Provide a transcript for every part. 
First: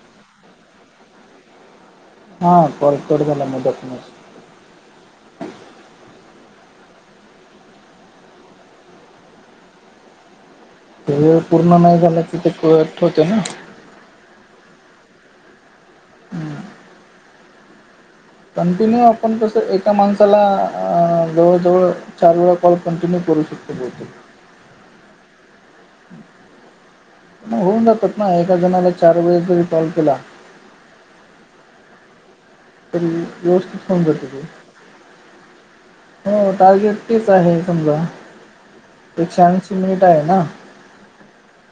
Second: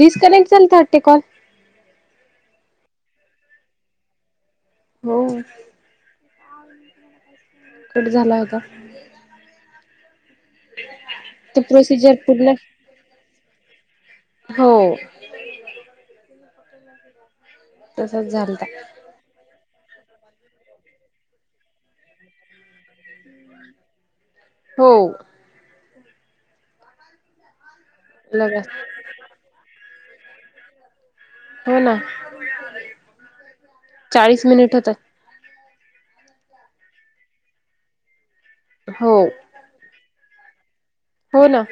Disconnect झालता वाटते call. हांल प गलां मडक हो कंट झालां होतां वेळ पूर्ण नाही प्रोसिजर झाल्या की ते पूर्ण कट होते ना हो हम्म. तसंच झालं कंटिन्यू आपण तसं एका माणसाला अ जवळजवळ चार वेळा कॉल कंटिन्यू करू शकतो बहुतेक हो होऊंन जातांत नां एकां लगा जणांला चार वेळां तरी कॉल केलां हो नां तरी व्यवस्थित होऊन जातं होतात ते हो टार्गेट तेच आहे समजा हो एकशे ऐंशी तीनं मिनिटं आहे नां हो नां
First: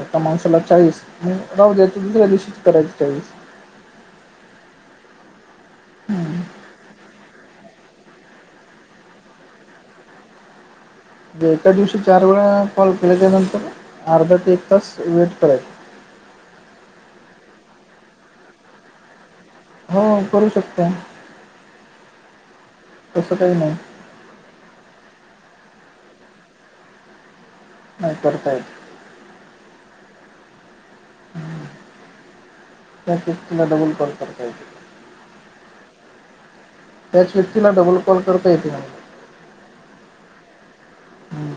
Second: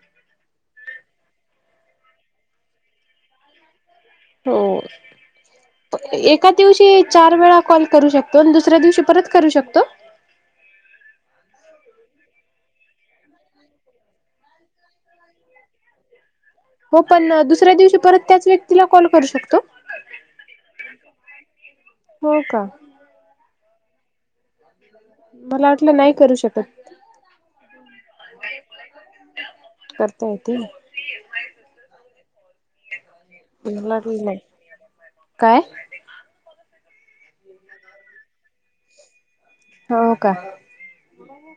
एकां माणसाला चाळीस मं राहूं दयचं दुसऱ्यां दिवशी करायचे चाळीस हो हम्म. एकाचं दिवशी चार वेळां कॉल करूं शकतो आणि दुसऱ्या दिवशी परंत करूं शकतो म्हणजे एका दिवशी चार वेळा कॉल केल्या त्यानंतर अर्धा ते एक तास वेट करा हो पण दुसऱ्या दिवशी परत त्याच व्यक्तीला कॉल करू शकतो हो करूं शकतो हो का तसं कांहीं नाहीं मलां वाटलं नाहीं करूं शकतं नाहीं करतंताय करतां येतं हम्मं मलांही नाहीं कायं त्या श्रुतीला डबल कॉल करता येतय काय मग. हो का हम्म. बरोबर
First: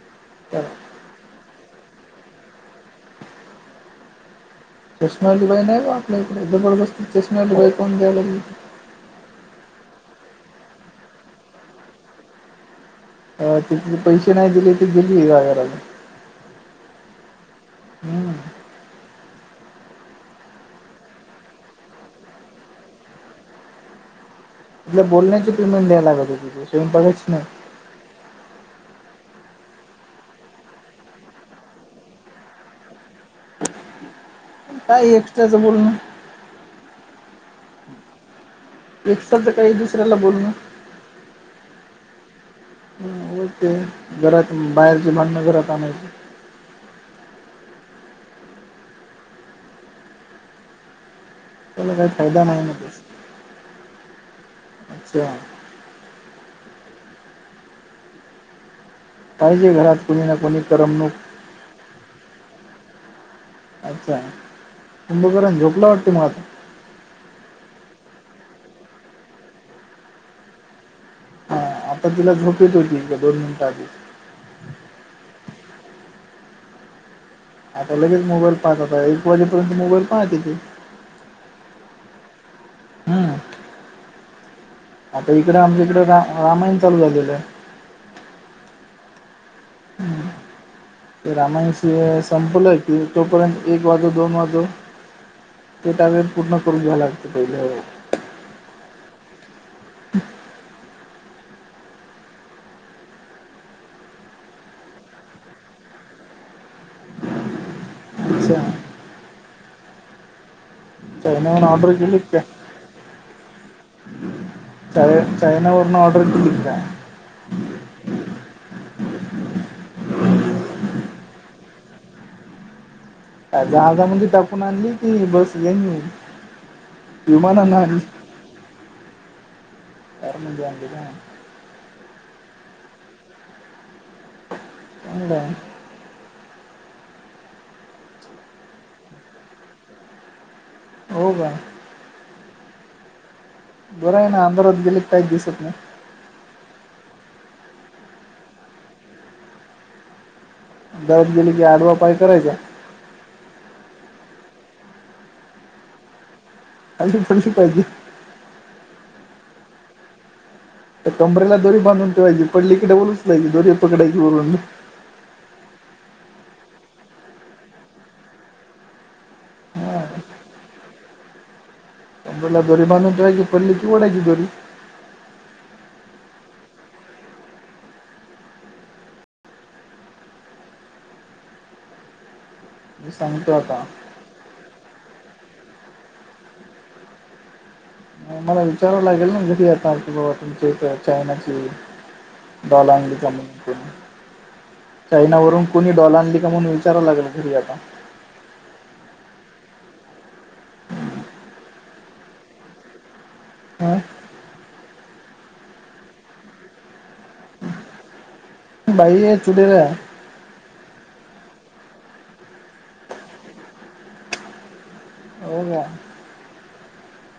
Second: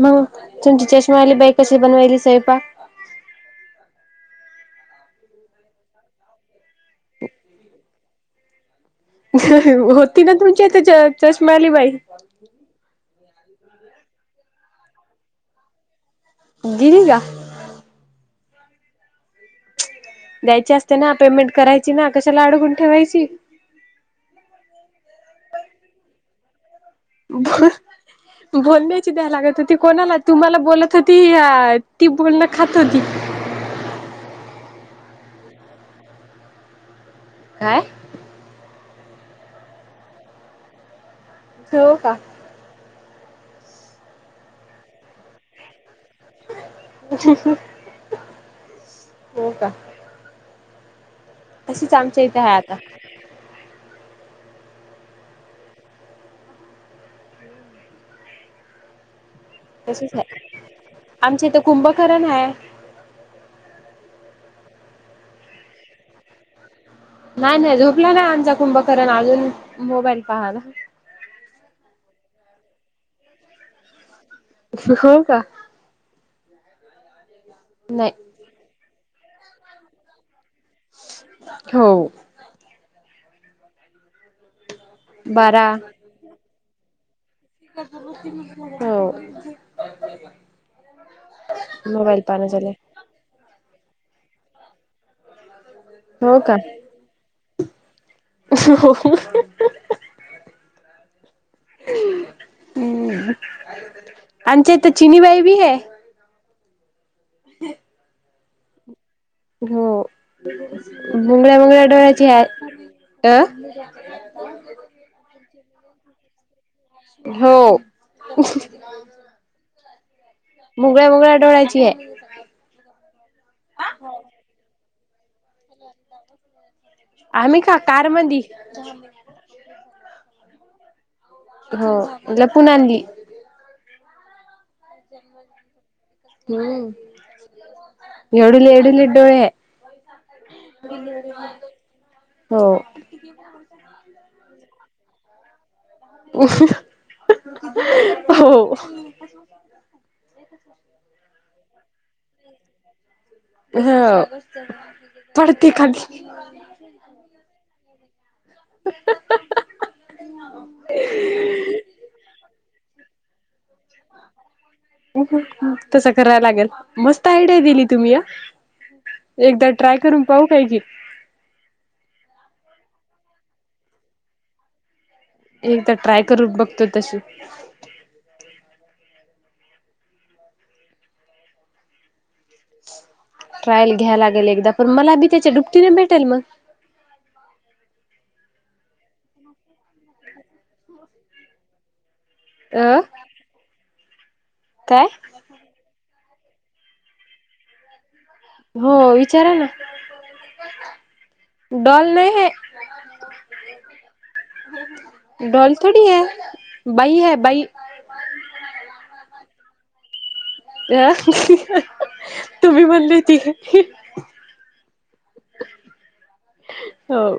मंग तर तुमची चष्मां आलीं बाई कशी बनवायली स्वयंपाक चष्मेवाली बाई नाहीं बां आपल्या इकडे जबरदस्तं चष्मेवाली बाई कोणं द्यायला लागे होती नां तुमची इथं चष्मा वांली बाई अ तिथली पैसे नाही दिले ती गेली का घराला? गेली का? हम्मं द्यायची असते ना पेमेंट करायची ना कशाला अडगून ठेवायची. तल्या बोलण्याची पेमेंट द्याय लागत ति स्वयंपाका. हा. बोल द्याची द्या लागत होती कोणाला तुम्हाला बोलत होती ती बोलणं खात होती. काय एक्स्ट्राचं बोलण. काय? एकत तर काही दुसऱ्याला बोलून. हो का. होते घरात बाहेरचे भांडण घरात आणायची. ज ह. हो का. तशीच त्याला काही आमच्या इथं फायदा आहे नाही ना आता तस अच्छा. पाहिजे घरात तशीच कोणी ना आहे कोणी करमणूक. आमच्या इथं कुंभकरण आहे. अच्छा तुंभपर्यंत झोपला वाटते मला आता. नाही नाही झोपला नाही आमचा कुंभकरण अजून मोबाईल पहाला. हा आता तिला झोप येत होती दोन मिनिटं आधी. हो का. आता नाही. लगेच मोबाईल पाहतता एक वाजेपर्यंत मोबाईल पाहते येथे. हो. हम्म. आता इकडे बारा आमच्या इकडे रा रामायण चालू झालेलं आहे. हो. ते रामायणशी मोबाईल पाहणं झाले संपलं की तोपर्यंत एक वाजू दोन वाजु. ते तवे हो का पूर्ण करून घ्यावं लागतं पहिले. हो. हम्म आणि ते तर चिनीबाई बी आहे. ह. अच्छा. हो मुंगळ्या चायनावरून मुंगळ्या ऑर्डर डोळ्याची आहे अ. च चैनावरर्ण ऑर्डर इट. हो. मुगळ्या मुगळ्या डोळ्याची आहे. जहाजामध्ये टाकून आणली की बस येईन. आम्ही का विमानना कार मधी कारण म्हणज. हो म्ह पुनली. चांगलं आहे जम. हम् एवढल एढ लिडोळे. हो का हो. बरं आहे ना अंधारात गेले काहीच दिसत नाही. हो. हो. गरत गेली की आडवा पाय करायचा. ह पडती खाली. थंशी पाहिजे. [unintelligible] तर कंबरेला दोरी बांधून ठेवायची, पडली की डब्बल उचलायची, दोरी पकडाची वरून. तसं कराय लागेल, मस्त आयडिया दिली तुम्ही हा. एकदा ट्राय करून पाहू काय की. कबरेला दोरी बांधून ठेवायची, पडली की ओडायची दोरी. एकदा ट्राय करू बघतो तशी. मी सांगतो आता ट्रायल घ्याय लागेल एकदा, पण मला बी त्याच्या डुबटीने भेटेल मग. मला विचारावं लागेल ना, कीती तुमच्या हित चायनाची. डॉल अ आणली का काय [inaudible] चैनावररून. कोणी डॉल आणली का म्हणून विचारायला लागलं घरी आता. हो विचारा ना. डॉल नाही. हं? डॉल थोडी हाय, बाई हाय बाई. बाई हाय चुडेल हाय. ह तुम्ही म्हणली होती. हो का. हो.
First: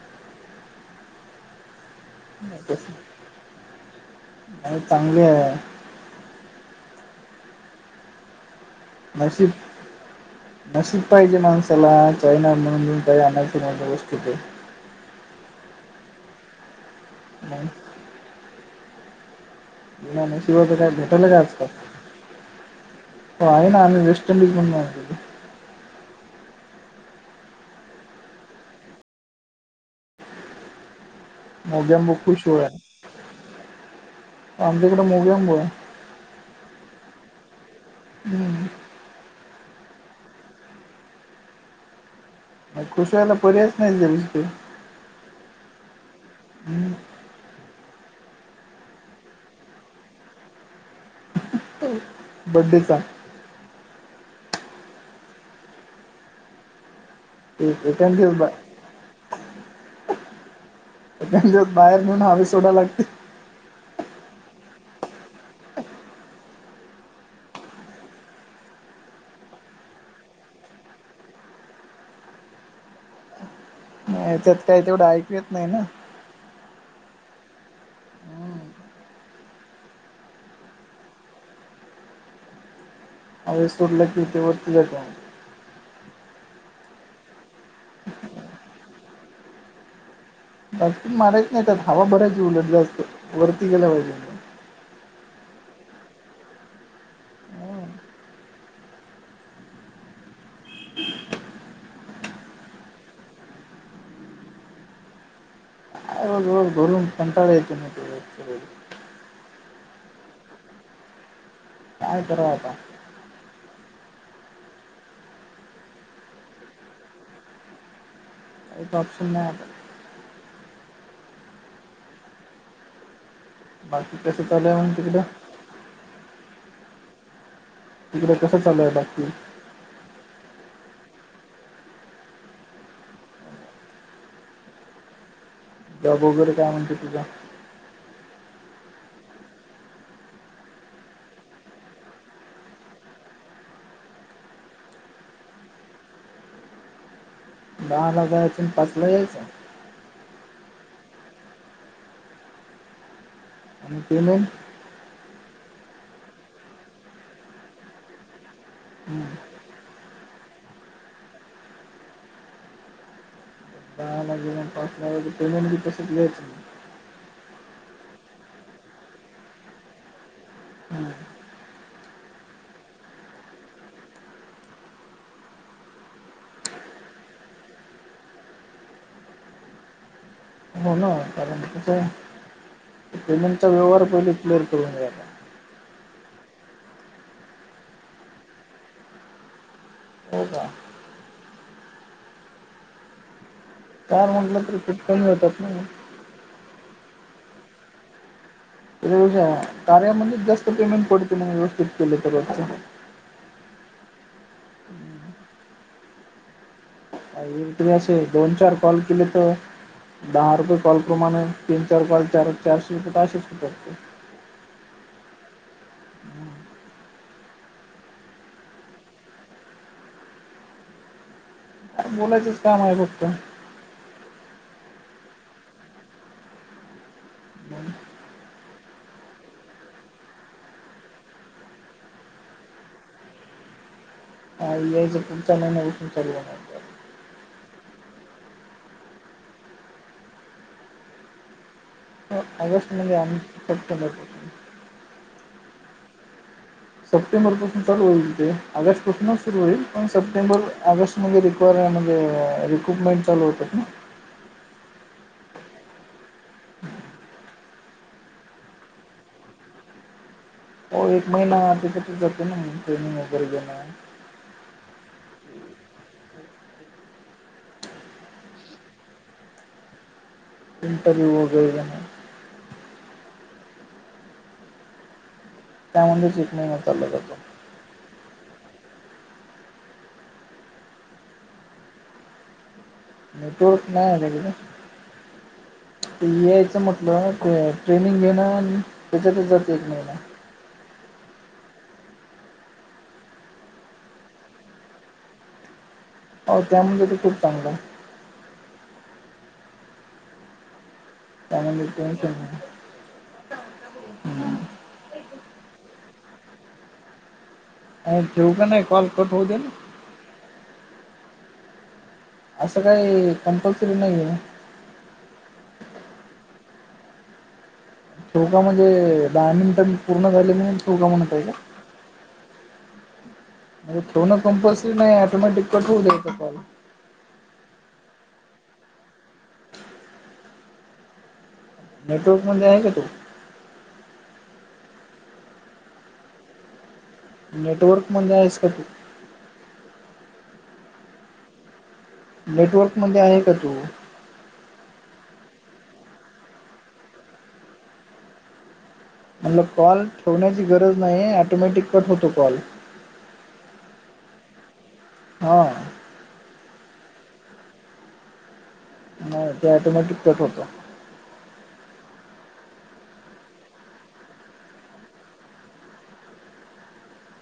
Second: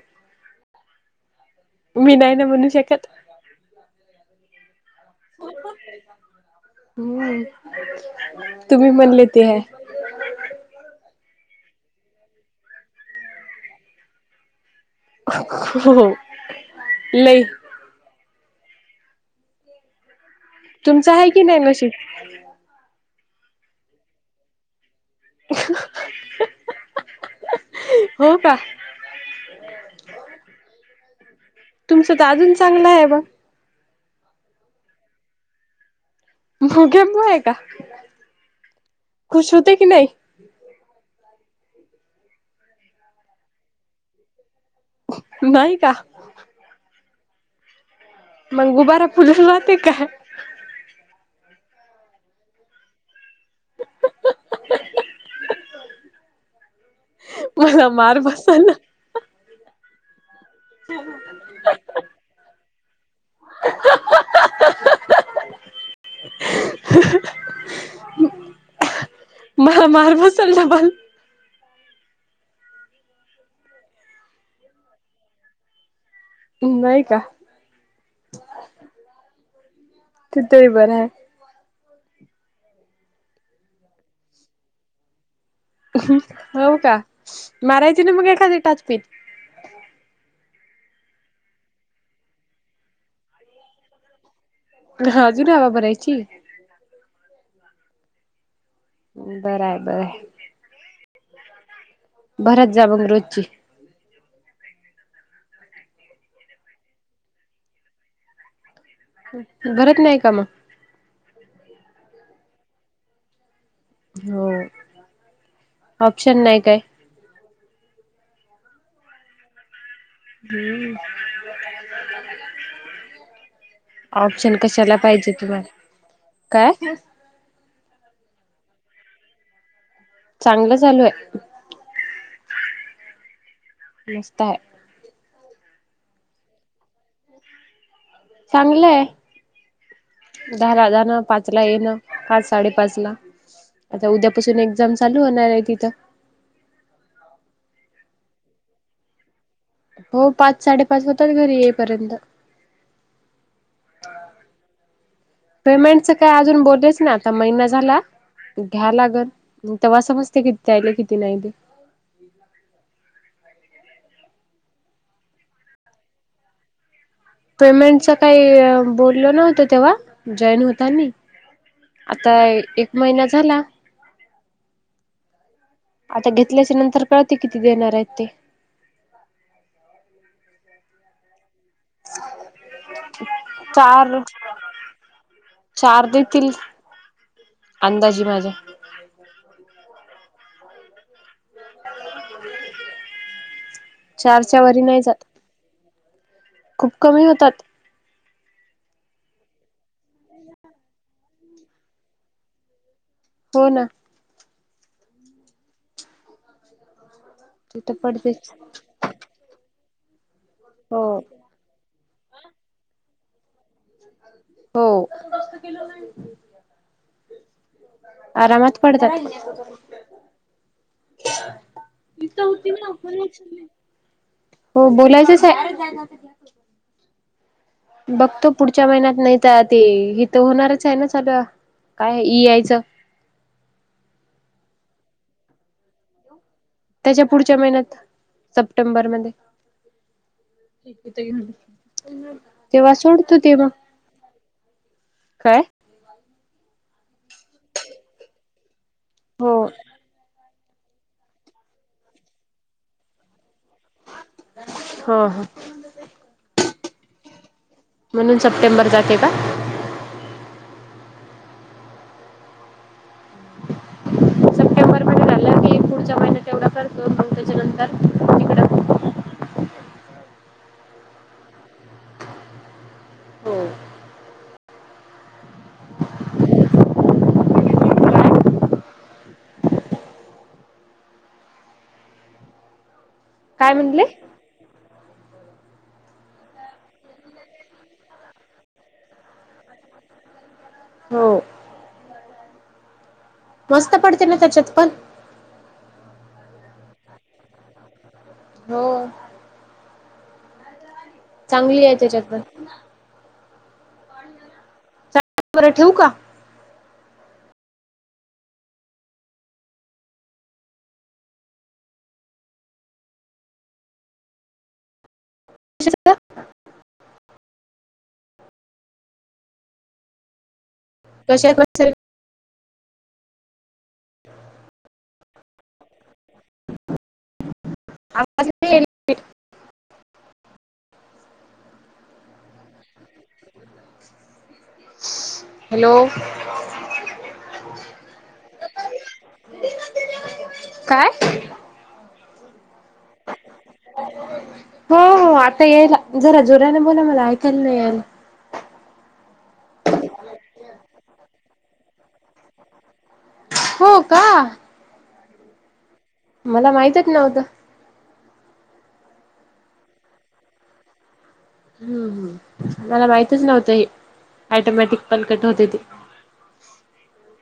मी नाही ना म्हणू शकत. अ चांगले आहे. हम्म, तुम्ही म्हणले ते. नशीब नशीब पाहिजे माणसाला, चायना वरून म्हणून काय आणायचं वस्तू ते. हो लई. ह [unintelligible] नशिबा शिवायच काय तुमचं भेटल आहे का की नाही आजकाल. नशीब हो आहे ना, वेस्ट इंडीज मधून आणलेलो. हो का. मोग्यांब तुमचं तर खुश अजून होवा आहे, चांगलं मग आमच्याकडे मोगेंब आहे. मोग्याम्बो आहे का, हम्म. खुश होते की नाही. खुश व्हायला पर्यायच नाहीं, झाल्या शिवाय. नाही का. हम. मग गुबारा पूजून जाते का. बड्डेचा. मला एखाद मार दिवस बा बसयला. त्याला बाहेर नेऊन हवे सोडायला लागते. ह [unintelligible] मला मार बसेल ना पण. नाही त्यात काही तेवढं ऐकू येत नाही ना. नाही का, तिथही बरं आहे. हवेत सोडलं की ते वरती जातो. हो का मारायची ना मग एखाद टाचनी. टाचणी मारायच नाही त्यात, हवा भरायची उलट जास्त वरती गेला पाहिजे. हा अजून हवा भरायची. बर हाय, बरं हाय. भरत जा मग रोजची. दिवस भरून कंटाळा येतो म ते करायला. भरत नाही का म काय कराव आता हो, ऑप्शन नाही काय? काहीच ऑप्शन नाय आता हम्म [unintelligible] बाकी कसं ऑप्शन चालू आहे मग कशाला तिकडं? पाहिजे तुला, काय? तिकड कसं चालूय बाकी चांगलं चालू आय. मस्त हाय. जॉब वगैरे काय म्हणतय तुझा? चागंलय. दहाला जाणं पाचला येणं पाच साडे पाचला आता उद्यापासून एक्झाम चालू होणार ये तिथं. दहाला जायचं आणि पाचला यायचं. हो पाच साडेपाच होतात घरी येईपर्यंत आणि पेमेंट पेमेंटचं काय अजून बोलेच नाय, आता महिना झाला. घ्याय लागन, हम्म. म तेव्हा समजते किती द्याईले किती नाय ते का लागे ना [unintelligible] पेमेंट बी तसच घायची. पेमेंटच काय बोलले नव्हते तेव्हा जॉईन होतानी हम्म. आता एक महिना झाला. आता घेतल्या ची नंतर कळते किती देणार येत ते. हो ना कारण कसंय पेमंटचा व्यवहार चार पहिले क्लिअर करून घ्यायचा. चार देतील. अंदाजी माझ्या हो का [unintelligible] चार म्हणलं तरी वरी खूप नाही जात कमी होतात न म खूप कमी होतात. [unintelligible] कार्यामध्येच जास्त पेमेंट पडते ना व्यवस्थित केलं तर रोजच हो ना. [unintelligible] तिथं असे पडतेच दोन चार कॉल केले त दहा रुपये कॉल हो प्रमाण तीन चार कॉल चार चारशे रुपये त अशेच होतात ते हो. आरामात पडतात. काय इथं बोलायचंच होती काम ना [unintelligible] आहे फक्त उचलली, हो बोलायचच हाय. मग बघतो पुढच्या महिन्यात नाय त ते इथं होणारच हाय ना चालू, काय ई आय चं ई आय चं पुढच्या महिन्यापासून चालू होणार त्याच्या पुढच्या महिन्यात सप्टेंबर मध्ये ऑगस्ट तेव्हा म्हणजे सोडतो आम्ही ते म, सप्टेंबरपासून काय? सप्टेंबर पासून चालू होईल ते, ऑगस्ट पासूनच सुरू हो होईल, पण सप्टेंबर ऑगस्ट मध्ये रिक्वायरमेन्ट म्हणजे रिक्रुटमेंट चालू होतात ना. हो हो. म्हणून सप्टेंबर जाते का? हो एक महिना तेच्यातच जाते ना, ट्रेनिंग वगैरे घेणं सप्टेंबर मध्ये झालं की, पुढचा महिना तेवढा करतो. मग त्याच्यानंतर तिकडं इंटरव्ह्यू वगैरे घेणं. हो त्यामध्येच एक महिना चालला जातो. काय नेटवर्क म्हणले नाही आहे ना तिथं? ते यायचं म्हटलं ते ट्रेनिंग घेणं आणि त्याच्यात जाते एक महिना. हो मस्त पडते ना, त्याच्यात पण हो त्यामध्ये पण खूप चांगलं आहे. हो. चांगली त्यामध्ये आहे. टेन्शन त्याच्यातपण नाही हम्म. बरं ठेऊ का? डायरेक्ट ठेवू का नाही. कॉल कट होऊ देन. असं काही कंपल्सरी नाही आहे. त्याच्यामध्ये दहा मिनिटं पूर्ण झाले म्हणून ठेवू का म्हणत कसे आहे का बच्चे? ठेवणं कंपल्सरी नाही आहे. ऑटोमॅटिक कट होवू दयायचा कॉल. अप्पाचे नेटवर्कमध्ये आहे का तू? हॅलो, नेटवर्क मध्ये आहेस का तू? [unintelligible] काय? नेटवर्क मध्ये आहे का तू? हो हो आता यायला. जरा जोऱ्याने बोला मला ऐकायला नाही आलं. म्हणलं कॉल ठेवण्याची गरज नाही. ऑटोमॅटिक कट होतो कॉल. हो का. हा, मला माहितच नव्हतं. नाही ते ऑटोमॅटिक कट होत. हम्म हम, मला माहितच नव्हतं हे ऑटोमॅटिक कल कट होते ते.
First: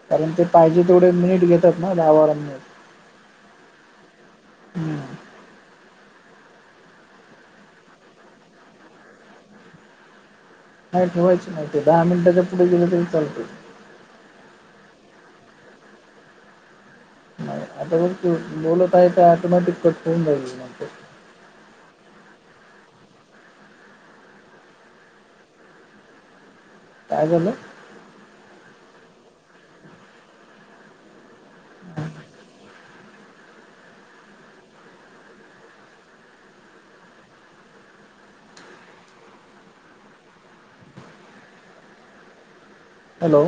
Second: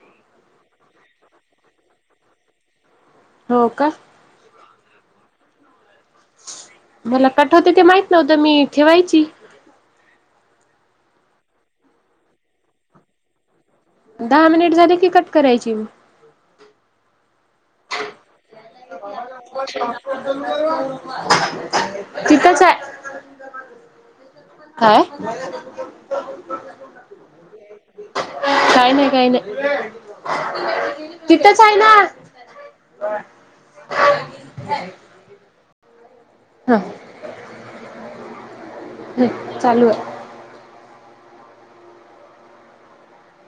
कारण ते पाहिजे तेवढे मिनिट भेटत नाही दहा बारा मिनिट हो का. हम्म, मला कट होते ते माहित नव्हतं. मी ठेवायची. नाही ठेवायचे नाही ते. दहा मिनिटाच्या पुढे गेलं तरी चालते. दहा मिनिट झाले की कट करायची मी. नाही आता बघ तू बोलत आहे ते ऑटोमॅटिक कट होऊन जाईल मग ते. तिथंच आहे. काय? [unintelligible] काय झालं? काही नाही. काही नाही. तिथंच आहे ना, [unintelligible] ह ह, चालू आहे. हॅलो,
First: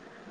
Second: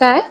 काय?